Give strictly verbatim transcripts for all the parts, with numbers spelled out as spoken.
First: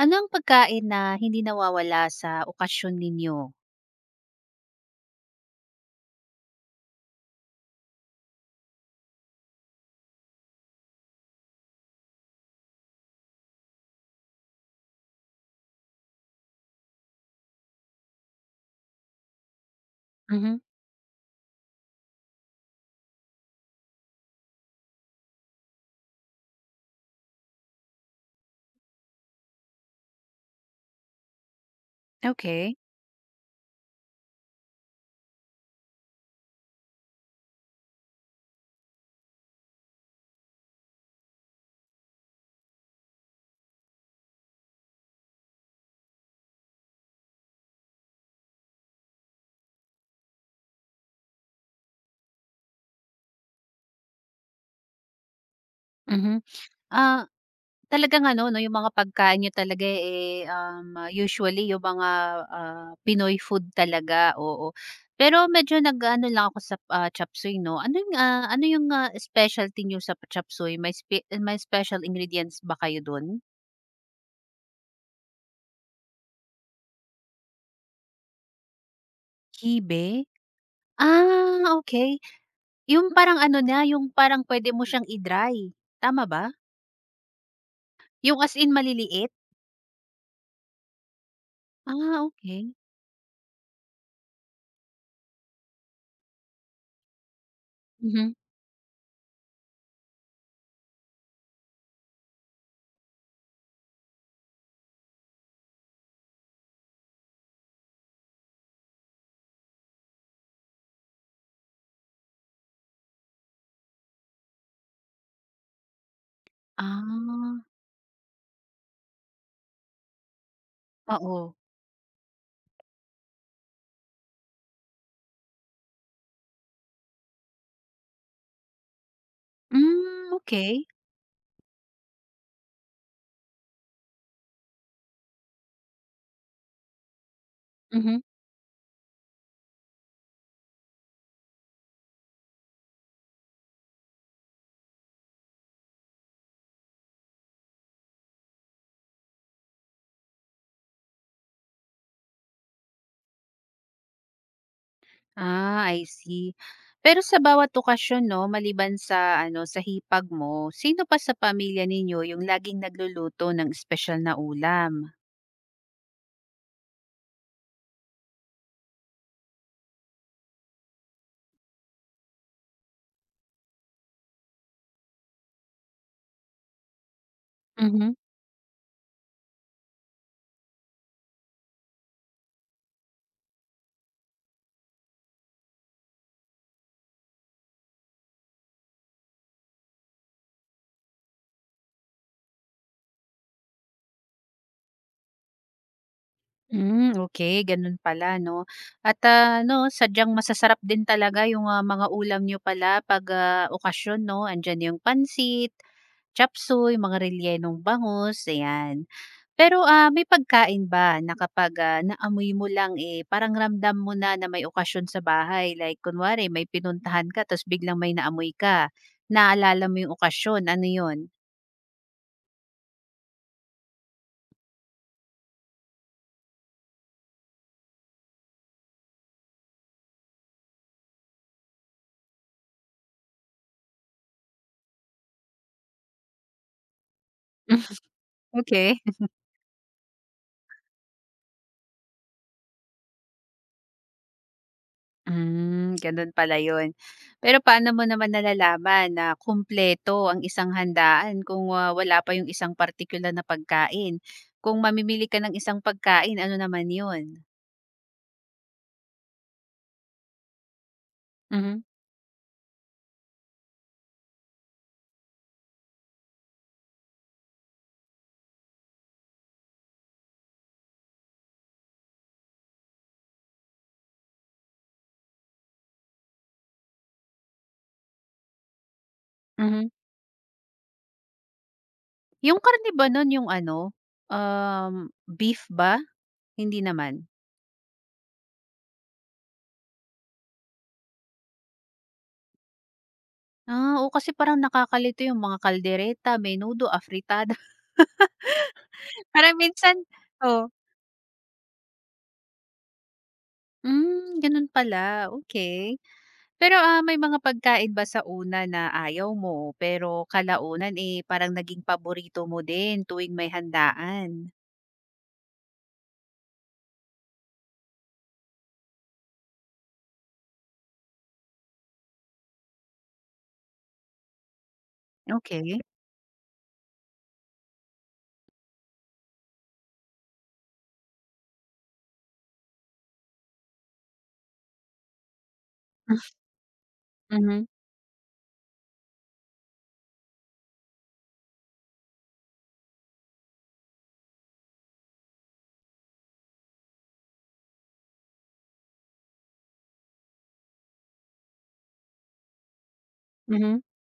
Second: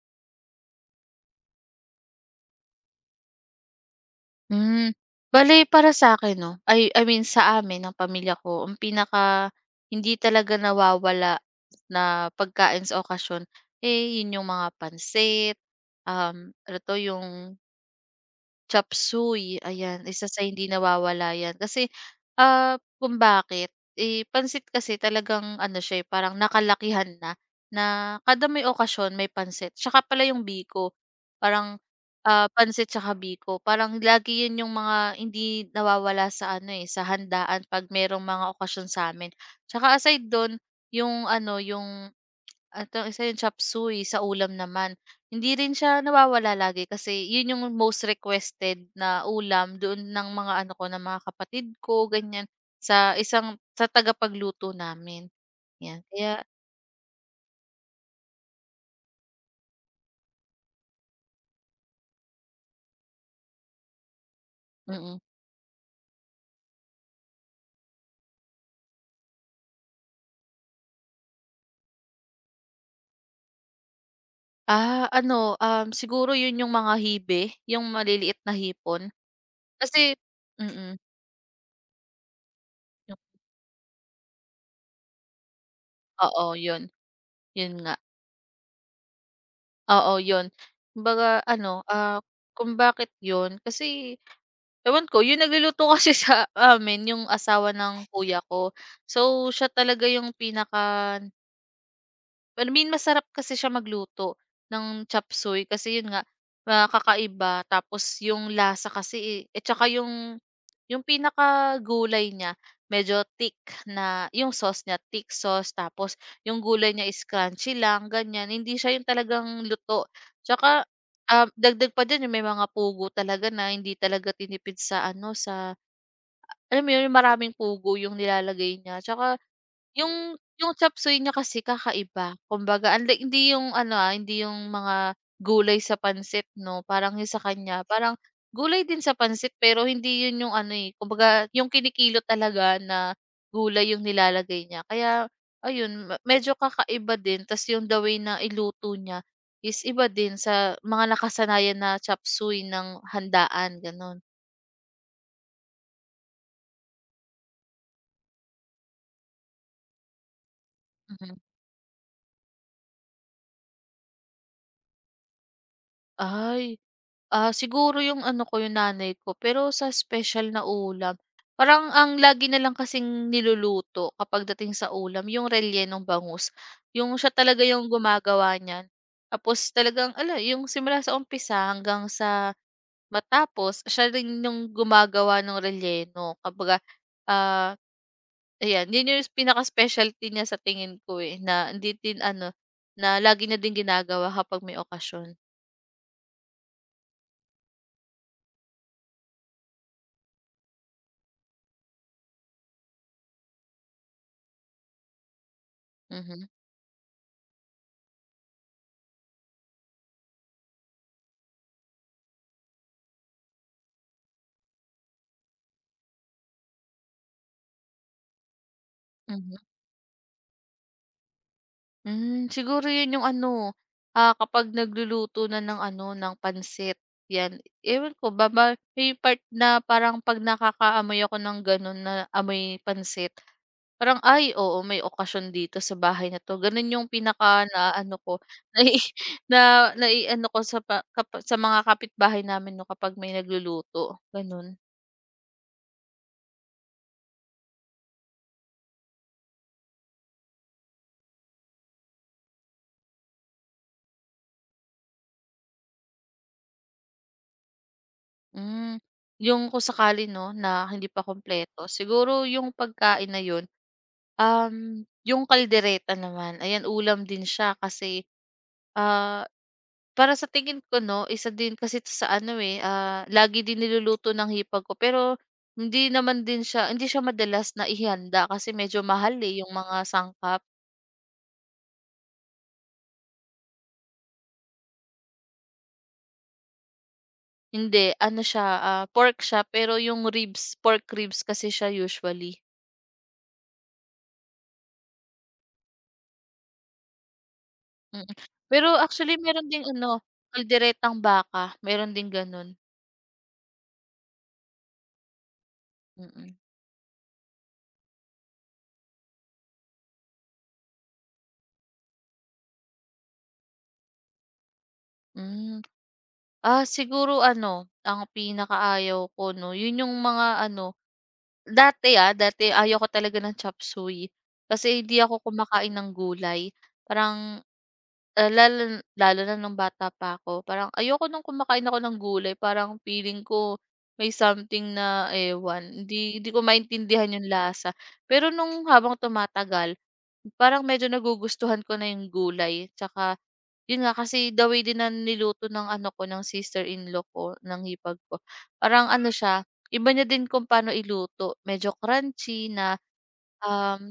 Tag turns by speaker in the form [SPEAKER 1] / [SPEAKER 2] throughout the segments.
[SPEAKER 1] Ano ang pagkain na hindi nawawala sa okasyon ninyo?
[SPEAKER 2] Hmm. Bale para sa'kin 'no, ay I mean sa amin ng pamilya ko, ang pinaka hindi talaga nawawala na pagkain sa okasyon, eh, yun yung mga pansit, um, ano 'to yung chop suey. Ayan, isa sa
[SPEAKER 1] Mhm,
[SPEAKER 2] hindi nawawala yan kasi, ah, kung bakit, eh, pansit kasi talagang ano siya, eh, parang nakalakihan na, na kada may okasyon may pansit tsaka pala yung biko, parang, ah,
[SPEAKER 1] okey.
[SPEAKER 2] pansit tsaka biko parang lagi yun yung mga hindi nawawala sa ano, eh, sa handaan 'pag merong mga okasyon sa'min. Tsaka aside dun yung ano, yung at ang isa yung chop suey sa ulam naman. Hindi rin siya nawawala lagi kasi yun yung most requested na ulam doon ng mga ano ko, ng mga kapatid ko, ganyan. Sa isang sa tagapagluto namin, 'yan.
[SPEAKER 1] Mhm.
[SPEAKER 2] Kaya
[SPEAKER 1] Ah, Talagang ano 'no, yung mga pagkain niyo talaga, eh, um, ah, usually yung mga, ah, Pinoy food talaga, oo.
[SPEAKER 2] mm.
[SPEAKER 1] Pero medyo nag-aano lang ako sa, ah, chopsuey 'no. Ano yung, ah, ano yung, ah, specialty niyo sa chopsuey? May spe may special ingredients ba kayo dun?
[SPEAKER 2] Ah, ano, um, siguro yun yung mga hibe, yung maliliit na hipon. Kasi
[SPEAKER 1] Kibe?
[SPEAKER 2] mm,
[SPEAKER 1] Ah, okay. Yung
[SPEAKER 2] yung
[SPEAKER 1] parang ano na, yung parang pwede mo siyang i-dry, tama
[SPEAKER 2] oo,
[SPEAKER 1] ba?
[SPEAKER 2] yun. Yun nga.
[SPEAKER 1] Yung as in maliliit?
[SPEAKER 2] Oo, yun. Kumbaga ano, ah,
[SPEAKER 1] Ah, okey.
[SPEAKER 2] kung bakit yun, kasi ewan ko, yung nagluluto kasi sa amin yung asawa ng
[SPEAKER 1] Mhm.
[SPEAKER 2] kuya ko. So, siya talaga yung pinaka, I mean masarap kasi siya magluto ng chop suey kasi yun nga, ah, kakaiba tapos yung lasa kasi, eh, at saka yung yung pinaka gulay niya medyo thick na yung sauce niya, thick sauce tapos yung gulay niya is
[SPEAKER 1] Ah,
[SPEAKER 2] crunchy lang, ganyan. Hindi siya yung talagang luto. Tsaka, ah,
[SPEAKER 1] oo.
[SPEAKER 2] dagdag pa dyan yung may mga pugo talaga na hindi talaga tinipid sa ano, sa alam mo 'yun, maraming pugo yung nilalagay niya tsaka
[SPEAKER 1] Hmm,
[SPEAKER 2] yung yung
[SPEAKER 1] okey.
[SPEAKER 2] chopsuey niya kasi kakaiba. Kumbaga unlike hindi yung ano, ah, hindi yung mga gulay sa pansit 'no, parang yung sa kanya parang
[SPEAKER 1] Mhm.
[SPEAKER 2] gulay din sa pansit pero hindi 'yun yung ano, eh, kumbaga yung kinikilo talaga na gulay yung nilalagay niya. Kaya ayun, me medyo kakaiba din ta's yung the way na iluto niya is iba din sa mga nakasanayan na chopsuey ng handaan gano'n.
[SPEAKER 1] Ah, I see. Pero sa bawat okasyon 'no, maliban sa ano, sa hipag mo, sino pa sa
[SPEAKER 2] Mhm.
[SPEAKER 1] pamilya ninyo yung laging nagluluto ng espesyal na ulam?
[SPEAKER 2] Ay. Ah, siguro yung ano ko, yung nanay ko, pero sa special na ulam, parang ang lagi na lang kasing niluluto kapag dating sa ulam, yung rellenong bangus. Yung siya talaga yung
[SPEAKER 1] Mhm.
[SPEAKER 2] gumagawa niyan. Tapos talagang, ala, yung simula sa umpisa hanggang sa matapos, siya rin yung gumagawa ng relleno. Kumbaga, ah, ayan, yun yung pinaka-specialty niya sa tingin ko eh, na hindi din ano, na lagi na din ginagawa kapag may okasyon.
[SPEAKER 1] Hmm, okey, ganun pala 'no. At, ah, 'no, sadyang masasarap din talaga yung, ah, mga ulam niyo pala 'pag, ah, okasyon 'no, andiyan yung pansit
[SPEAKER 2] Mhm.
[SPEAKER 1] chopsuey, mga rellenong bangus, ayan. Pero, ah, may pagkain ba na kapag, ah, naamoy mo lang, eh, parang ramdam mo na na may okasyon sa bahay? Like kunwari may pinuntahan ka tapos biglang may naamoy ka,
[SPEAKER 2] Mhm.
[SPEAKER 1] naalala mo yung okasyon, ano yun?
[SPEAKER 2] Hmm, siguro 'yun yung ano, ah, kapag nagluluto na ng ano, ng pansit 'yan. Ewan ko ba may part na parang 'pag nakakaamoy ako ng gano'n na amoy pansit, parang, "Ay, oo may okasyon dito sa bahay na 'to." Gano'n yung pinaka na ano ko,
[SPEAKER 1] Okay, okey.
[SPEAKER 2] na na na ano ko sa pa kapa sa mga kapitbahay namin 'no kapag may nagluluto, gano'n.
[SPEAKER 1] Hmm, ganun pala yun. Pero paano mo naman nalalaman na kumpleto ang isang handaan kung, ah, wala pa yung isang partikular na pagkain? Kung mamimili ka ng isang pagkain, ano naman yun?
[SPEAKER 2] Hmm, yung kung sakali 'no, na hindi pa
[SPEAKER 1] Mhm,
[SPEAKER 2] kumpleto, siguro yung pagkain na yun, um, yung kaldereta naman, ayan ulam din siya kasi, ah, para sa tingin ko 'no, isa din kasi 'to sa ano, eh, ah, lagi din niluluto ng hipag ko pero hindi naman din siya hindi siya madalas na ihanda kasi medyo mahal, eh, yung
[SPEAKER 1] mhm.
[SPEAKER 2] mga sangkap.
[SPEAKER 1] Yung karne ba nun yung ano, um, beef ba? Hindi naman?
[SPEAKER 2] Hindi ano siya, ah, pork siya pero yung ribs, pork ribs kasi siya usually.
[SPEAKER 1] Ah, oo kasi parang nakakalito yung mga kaldereta, menudo, afritada.
[SPEAKER 2] Mm. Pero actually
[SPEAKER 1] Parang
[SPEAKER 2] meron ding
[SPEAKER 1] minsan
[SPEAKER 2] ano,
[SPEAKER 1] oh.
[SPEAKER 2] kalderetang baka, meron ding gano'n.
[SPEAKER 1] Hmm, ganun pala, okay.
[SPEAKER 2] Mm.
[SPEAKER 1] Pero, ah, may mga pagkain ba sa una na ayaw mo, pero kalaunan, eh, parang naging paborito mo din tuwing may handaan?
[SPEAKER 2] Hmm, ah, siguro ano, ang pinakaayaw ko 'no, yun yung mga ano, dati, ah, dati ayaw ko talaga ng chop suey kasi hindi ako
[SPEAKER 1] Okey.
[SPEAKER 2] kumakain ng gulay. Parang, ah, lalo lalo na nung bata pa ako, parang ayoko nung kumakain ako ng gulay parang feeling ko may something na ewan, hindi hindi ko maintindihan yung
[SPEAKER 1] Mhm,
[SPEAKER 2] lasa. Pero nung habang tumatagal, parang medyo nagugustuhan ko na yung gulay tsaka yun nga kasi the way din na niluto ng ano ko, ng sister-in-law ko, ng hipag ko, parang ano siya, iba niya din kung paano iluto. Medyo crunchy na,
[SPEAKER 1] mhm.
[SPEAKER 2] um,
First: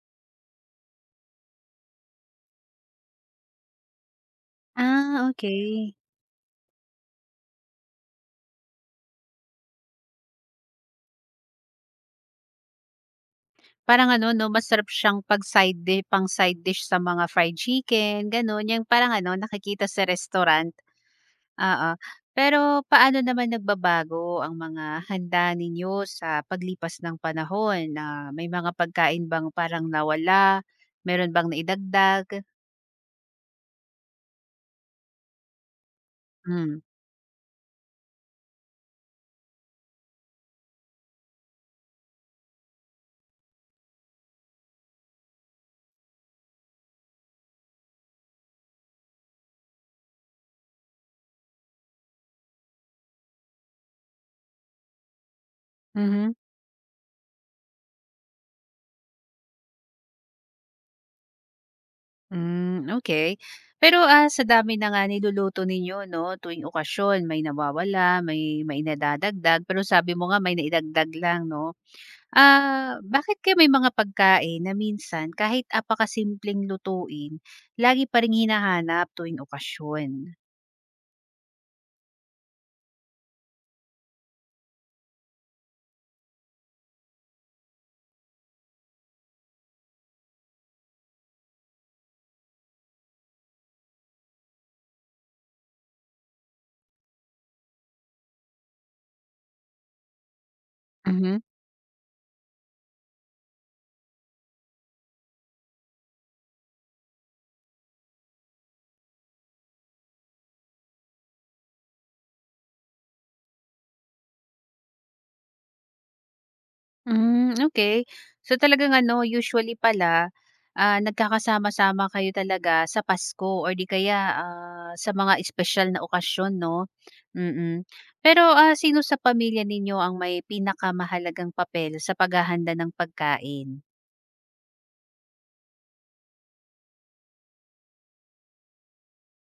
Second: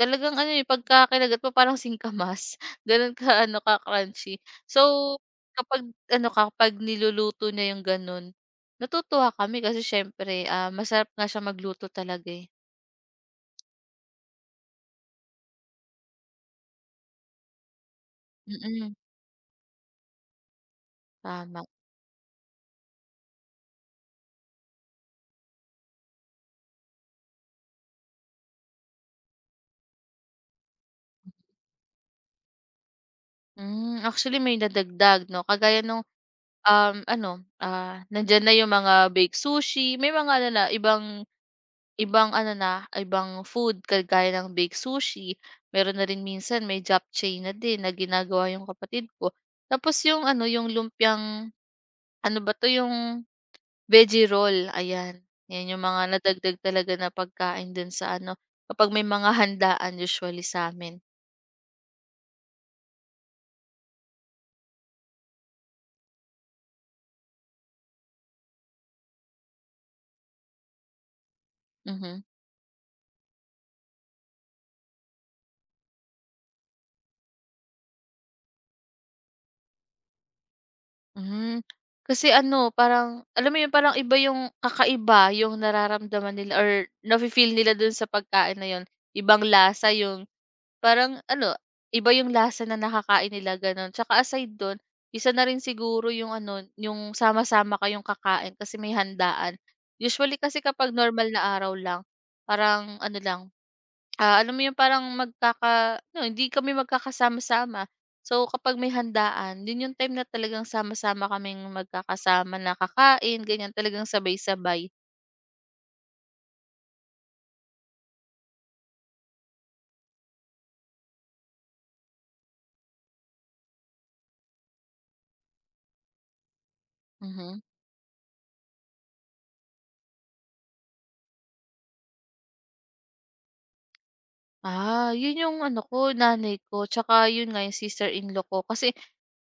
[SPEAKER 2] talagang ano, eh, pagka kinagat mo parang singkamas, gano'n ka-ano, ka-crunchy. So,
[SPEAKER 1] Ah,
[SPEAKER 2] kapag
[SPEAKER 1] okay.
[SPEAKER 2] ano, kapag niluluto niya yung gano'n, natutuwa kami kasi siyempre, ah, masarap nga siya magluto talaga, eh.
[SPEAKER 1] Parang ano 'no, masarap siyang pag side di pang-side dish sa mga fried chicken, gano'n. Yung
[SPEAKER 2] Mm,
[SPEAKER 1] parang ano, nakikita sa restaurant,
[SPEAKER 2] tama.
[SPEAKER 1] oo. Pero paano naman nagbabago ang mga handa ninyo sa paglipas ng panahon na may mga pagkain bang parang nawala, meron bang naidagdag?
[SPEAKER 2] Hmm, actually may nadagdag 'no, kagaya nung,
[SPEAKER 1] Hmm,
[SPEAKER 2] um, ano, ah, nandiyan na yung mga baked sushi, may mga ano na ibang ibang ano na, ibang food kagaya ng baked sushi. Meron na rin minsan may japchae na din na ginagawa yung kapatid ko. Tapos yung ano, yung lumpiang, ano ba 'to, yung veggie roll, ayan. 'Yan yung mga
[SPEAKER 1] mhm.
[SPEAKER 2] nadagdag talaga na pagkain dun sa ano, kapag may mga handaan usually sa'min,
[SPEAKER 1] Hmm, okay. Pero, ah, sa dami na nga niluluto ninyo 'no, tuwing okasyon may nawawala, may may nadadagdag, pero sabi mo nga may naidagdag lang 'no?
[SPEAKER 2] mhm.
[SPEAKER 1] Ah, bakit kaya may mga pagkain na minsan kahit apakasimpleng lutuin, lagi pa ring hinahanap tuwing okasyon?
[SPEAKER 2] Hmm, kasi ano parang alam mo yun parang iba yung kakaiba yung nararamdaman nila or nafi-feel nila dun sa pagkain na yun. Ibang lasa yung parang ano, iba yung lasa na nakakain nila gano'n. Tsaka aside dun, isa na rin siguro yung ano, yung sama-sama kayong kakain kasi may handaan. Usually kasi kapag normal
[SPEAKER 1] Mhm.
[SPEAKER 2] na araw lang, parang ano lang, ah, alam mo yung parang magkaka no, hindi kami magkakasama-sama. So, kapag may handaan, yun yung time na talagang sama-sama kaming magkakasama na kakain, ganyan, talagang sabay-sabay.
[SPEAKER 1] Hmm, okay. So, talagang ano usually pala, ah, nagkakasama-sama kayo talaga sa Pasko or di kaya, ah, sa mga espesyal na okasyon 'no?
[SPEAKER 2] Mhm.
[SPEAKER 1] Mm. Pero, ah, sino sa pamilya ninyo ang may pinakamahalagang papel sa paghahanda ng pagkain?
[SPEAKER 2] Ah, yun yung ano ko, nanay ko, tsaka yun nga yung sister-in-law ko. Kasi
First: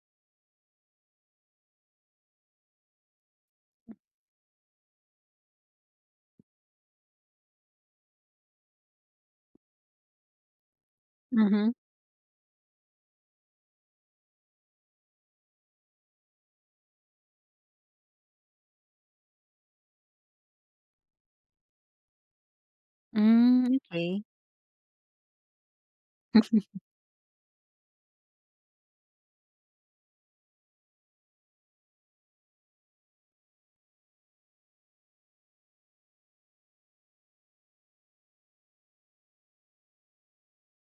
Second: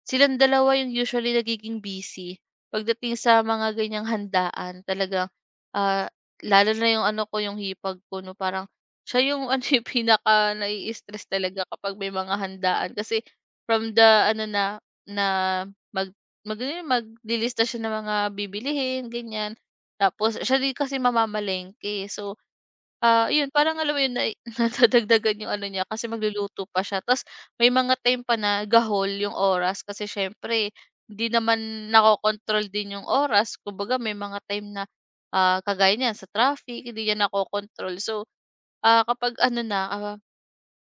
[SPEAKER 2] silang dalawa yung usually nagiging busy pagdating sa mga ganyang handaan talagang, ah, lalo na yung ano ko, yung hipag ko 'no, parang siya yung ano, eh, pinakanai-stress talaga
[SPEAKER 1] Mhm.
[SPEAKER 2] kapag may mga handaan kasi from the ano na na mag mag ano yun, maglilista siya ng mga bibilihin ganyan. Tapos siya din kasi mamamalengke. So, ah, yun
[SPEAKER 1] Hmm,
[SPEAKER 2] parang alam mo yun,
[SPEAKER 1] okay.
[SPEAKER 2] na nadadagdagan yung ano niya kasi magluluto pa siya ta's may mga time pa na gahol yung oras kasi siyempre hindi naman nakokontrol din yung oras. Kumbaga may mga time na, ah, kagaya niyan sa traffic hindi niya nakokontrol. So, ah, kapag ano na, ah,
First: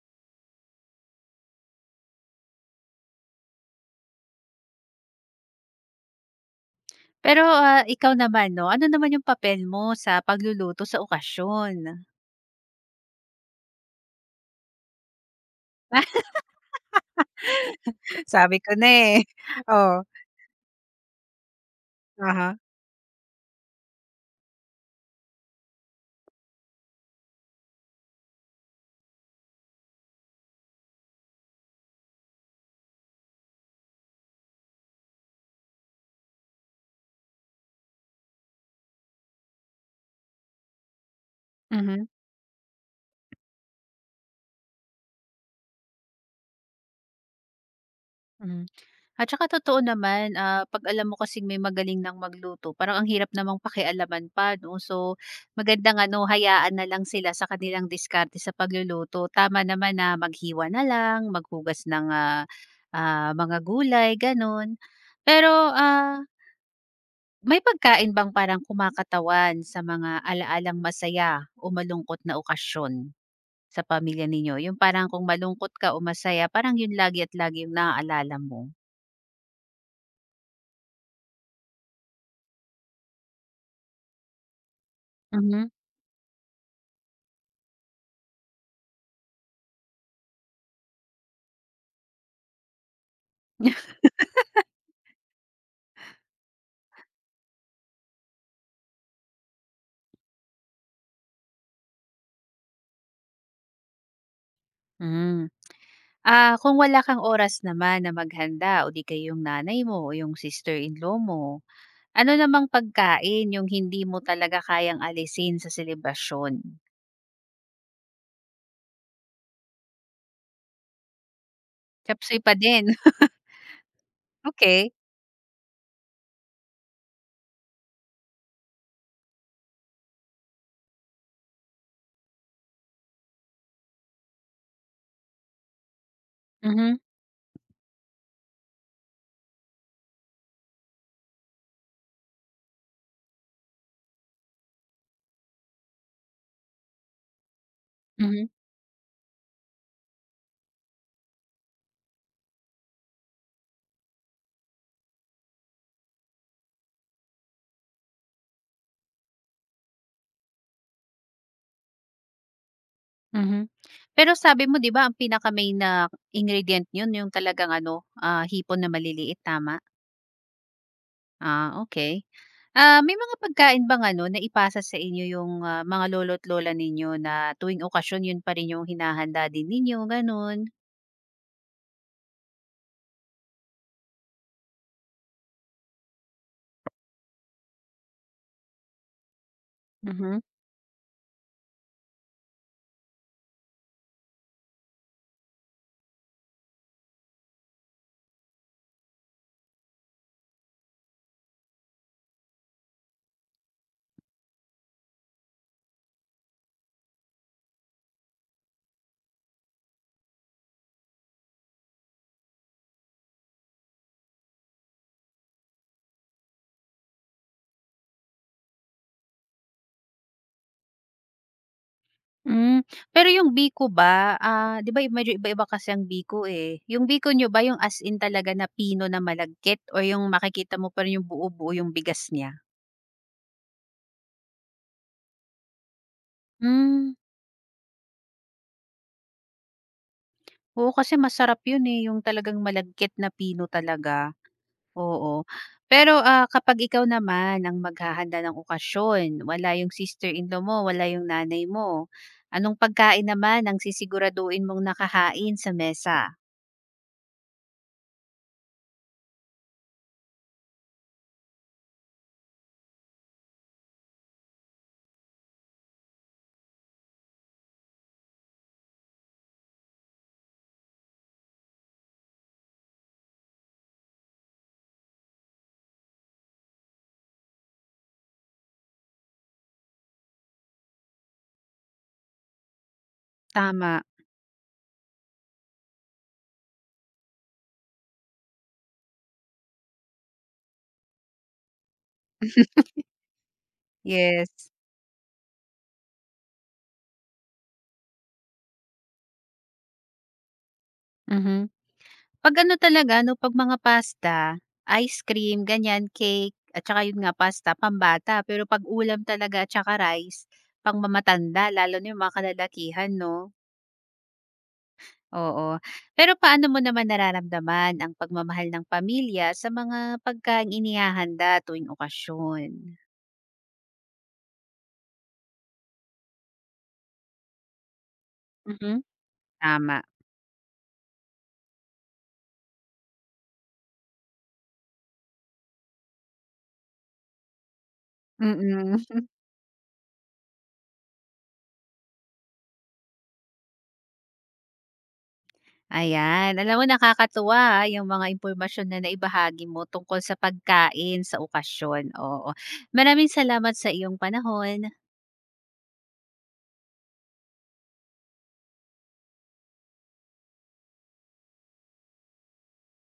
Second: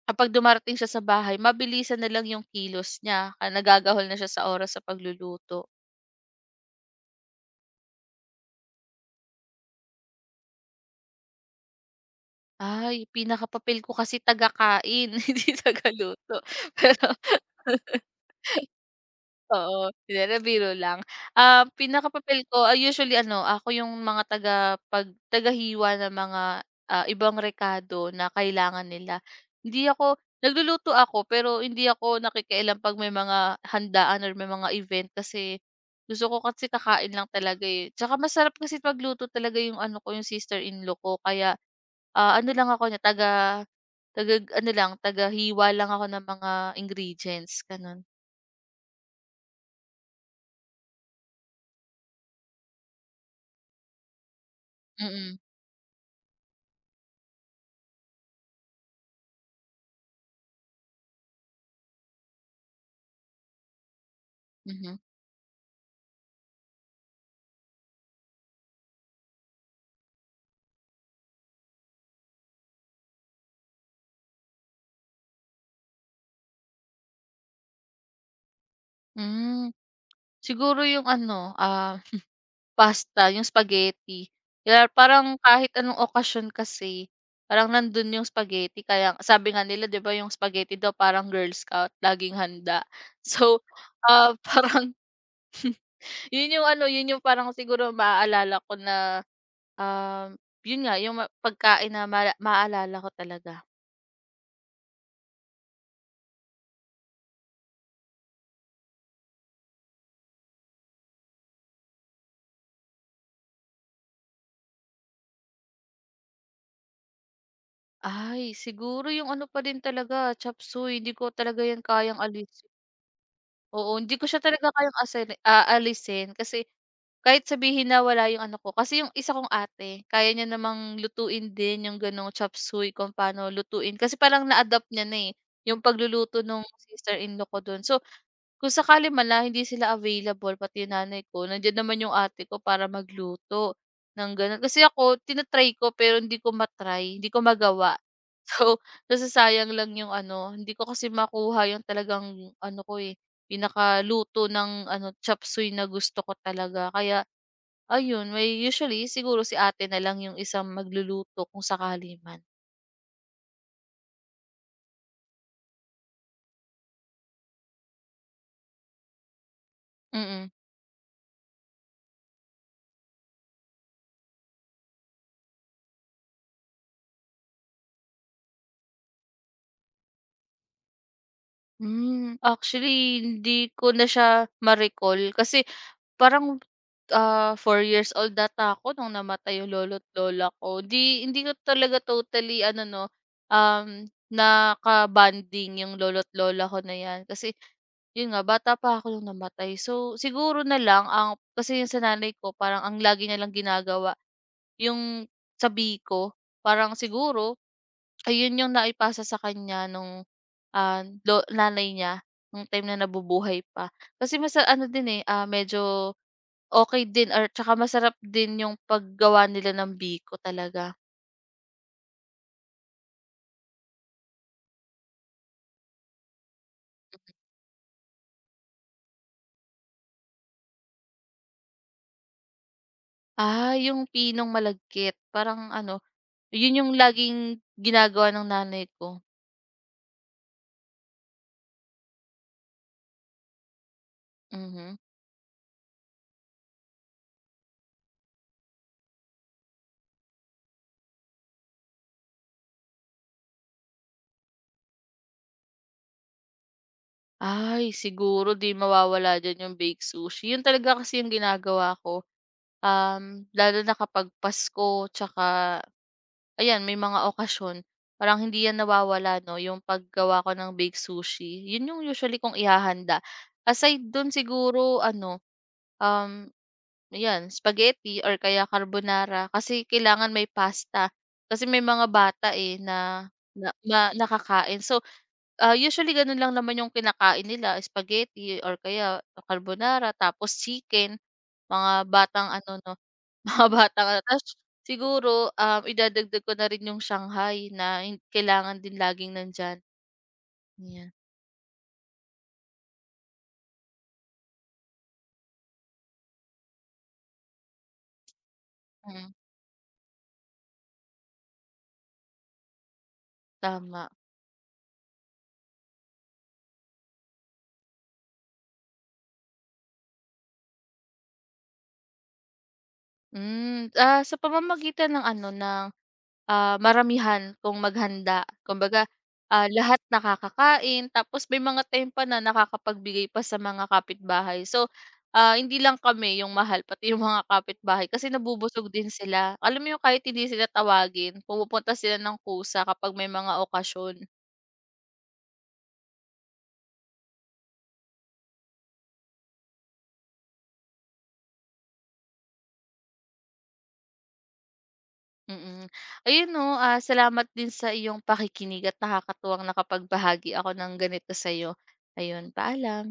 [SPEAKER 2] kapag dumarating siya sa bahay mabilisan na lang yung kilos niya, ah, nagagahol na siya sa oras sa pagluluto.
[SPEAKER 1] Pero, ah, ikaw naman 'no, ano naman yung papel mo sa pagluluto sa okasyon?
[SPEAKER 2] Ay, pinakapapil ko kasi taga-kain hindi tagaluto pero
[SPEAKER 1] Sabi ko na, eh.
[SPEAKER 2] oo,
[SPEAKER 1] Oh,
[SPEAKER 2] hindi na biro lang. Ah,
[SPEAKER 1] aha
[SPEAKER 2] pinakapapel
[SPEAKER 1] huh.
[SPEAKER 2] ko, ah, usually ano, ako yung mga taga pag tagahiwa ng mga, ah, ibang rekado na kailangan nila. Hindi ako nagluluto ako pero hindi ako nakikialam 'pag may mga handaan or may mga event kasi gusto ko kasi kakain lang talaga, eh. Tsaka masarap kasi pagluto talaga yung ano ko, yung sister-in-law ko kaya,
[SPEAKER 1] Mhm,
[SPEAKER 2] ah, ano lang ako niya, taga taga ano lang, taga hiwa lang ako ng mga ingredients, gano'n.
[SPEAKER 1] mhm. At saka totoo naman, ah, 'pag alam mo kasing may magaling ng magluto parang ang hirap namang pakialaman pa 'no.
[SPEAKER 2] Mm,
[SPEAKER 1] So,
[SPEAKER 2] mm,
[SPEAKER 1] magandang ano, hayaan na lang sila sa kanilang diskarte sa pagluluto. Tama naman na maghiwa na lang, maghugas ng, ah, ah, mga gulay gano'n.
[SPEAKER 2] mhm.
[SPEAKER 1] Pero, ah, may pagkain bang parang kumakatawan sa mga alaalang masaya o malungkot na okasyon sa pamilya ninyo? Yung parang kung malungkot ka o masaya, parang yun lagi at lagi yung naaalala mo?
[SPEAKER 2] Hmm, siguro yung ano, ah, pasta, yung spaghetti. Kaya parang
[SPEAKER 1] Mhm.
[SPEAKER 2] kahit anong okasyon kasi, parang nandun yung spaghetti kaya sabi nga nila 'di ba yung spaghetti daw parang Girl Scout, laging handa. So, ah, parang yun yung ano, yun yung parang siguro maaalala ko na, um, yun nga yung ma pagkain na mala maaalala ko talaga.
[SPEAKER 1] Hmm. Ah, kung wala kang oras naman na maghanda o di kaya yung nanay mo o yung sister-in-law mo, ano namang pagkain yung hindi mo talaga kayang alisin sa selebrasyon?
[SPEAKER 2] Ay, siguro yung ano pa din talaga, chopsuey, hindi ko talaga yan kayang
[SPEAKER 1] Chopseuy pa
[SPEAKER 2] alis.
[SPEAKER 1] din,
[SPEAKER 2] Oo, hindi ko siya talaga
[SPEAKER 1] okey.
[SPEAKER 2] kayang asali aalisin kasi kahit sabihin na wala yung ano ko, kasi yung isa kong ate kaya niya namang lutuin din yung gano'ng chop suey kung paano lutuin. Kasi parang na-adapt niya na, eh, yung pagluluto nung
[SPEAKER 1] Mhm,
[SPEAKER 2] sister-in-law ko dun. So, kung sakali man lang hindi sila available, pati yung nanay ko, nandiyan naman yung ate ko para magluto ng gano'n. Kasi ako tinatry ko pero hindi ko matry hindi ko magawa.
[SPEAKER 1] mhm.
[SPEAKER 2] So, nasasayang lang yung ano, hindi ko kasi makuha yung talagang ano ko, eh, pinakaluto ng ano, chop suey na gusto ko talaga. Kaya ayun, may usually siguro si ate na lang yung isang magluluto kung sakali man.
[SPEAKER 1] Mhm. Pero sabi mo 'di ba ang pinaka-main na ingredient yun yung talagang ano, ah, hipon na maliliit, tama?
[SPEAKER 2] Mm.
[SPEAKER 1] Ah, okay. Ah, may mga pagkain bang ano na ipasa sa inyo yung, ah, mga lolo't lola ninyo na tuwing okasyon yun pa rin yung hinahanda din ninyo, gano'n?
[SPEAKER 2] Hmm, actually hindi ko na siya ma-recall kasi parang, ah, four years old data ako nung namatay yung lolo't
[SPEAKER 1] Mhm.
[SPEAKER 2] lola ko. 'Di hindi ko talaga totally ano 'no, um, naka-bonding yung lolo't lola ko na 'yan. Kasi yun nga, bata pa ako nung namatay. So, siguro na lang ang kasi yung sa nanay ko parang ang lagi niya lang ginagawa yung sabi ko parang siguro ayun yung naipasa sa kanya nung, ah, lo nanay niya nung time na nabubuhay pa. Kasi masa ano din, eh, ah, medyo okay din or tsaka masarap din yung paggawa nila ng biko talaga.
[SPEAKER 1] Hmm, pero yung biko ba, ah, 'di ba medyo iba-iba kasi ang biko, eh. Yung biko niyo ba yung as in talaga na pino na malagkit o yung makikita mo pa rin yung buo-buo yung bigas niya?
[SPEAKER 2] Ah, yung pinong malagkit parang ano, yun yung
[SPEAKER 1] Hmm.
[SPEAKER 2] laging ginagawa ng nanay ko,
[SPEAKER 1] Oo, kasi masarap yun, eh, yung talagang malagkit na pino talaga,
[SPEAKER 2] mhm.
[SPEAKER 1] oo. Pero, ah, kapag ikaw naman ang maghahanda ng okasyon, wala yung sister-in-law mo, wala yung nanay mo, anong pagkain naman ang sisiguraduhin mong nakahain sa mesa?
[SPEAKER 2] Ay, siguro 'di mawawala diyan yung baked sushi. Yun talaga kasi yung ginagawa ko. Um, lalo na kapag Pasko tsaka ayan may mga okasyon, parang hindi yan nawawala 'no, yung paggawa ko ng baked sushi. Yun yung usually kong ihahanda. Aside dun siguro ano, um, yan spaghetti or kaya carbonara kasi kailangan may pasta. Kasi may mga bata, eh, na na na
[SPEAKER 1] Tama,
[SPEAKER 2] nakakain. So, ah, usually gano'n lang naman yung kinakain nila, spaghetti or kaya carbonara tapos chicken, mga batang ano 'no, mga batang ano ta's
[SPEAKER 1] yes,
[SPEAKER 2] siguro, um, idadagdag ko na rin yung Shanghai na hin kailangan din laging nandiyan, 'yan.
[SPEAKER 1] mhm. 'Pag ano talaga 'no, 'pag mga pasta, ice cream, ganyan, cake, at saka yun nga pasta, pambata. Pero 'pag ulam
[SPEAKER 2] Mm,
[SPEAKER 1] talaga at saka rice, pang mamatanda lalo na yung mga kalalakihan 'no?
[SPEAKER 2] tama.
[SPEAKER 1] Oo. Pero paano mo naman nararamdaman ang pagmamahal ng pamilya sa mga pagkaing inihahanda tuwing okasyon?
[SPEAKER 2] Hmm, ah, sa pamamagitan ng ano, ng, ah, maramihan kung maghanda.
[SPEAKER 1] Mhm.
[SPEAKER 2] Kumbaga, ah, lahat
[SPEAKER 1] Tama,
[SPEAKER 2] nakakakain tapos may mga time pa na nakakapagbigay pa sa mga kapitbahay. So, ah, hindi lang kami yung mahal pati yung mga kapitbahay kasi nabubusog din
[SPEAKER 1] mm.
[SPEAKER 2] sila. Alam mo yung kahit hindi sila tawagin, pumupunta sila ng kusa kapag may mga okasyon,
[SPEAKER 1] Ayan, alam mo nakakatuwa, ah, yung mga impormasyon na naibahagi mo tungkol sa pagkain sa okasyon, oo. Maraming salamat sa iyong panahon.
[SPEAKER 2] mm. Ayun 'no, ah, salamat din sa iyong pakikinig at nakakatuwang nakapagbahagi ako ng ganito sa iyo, ayun, paalam.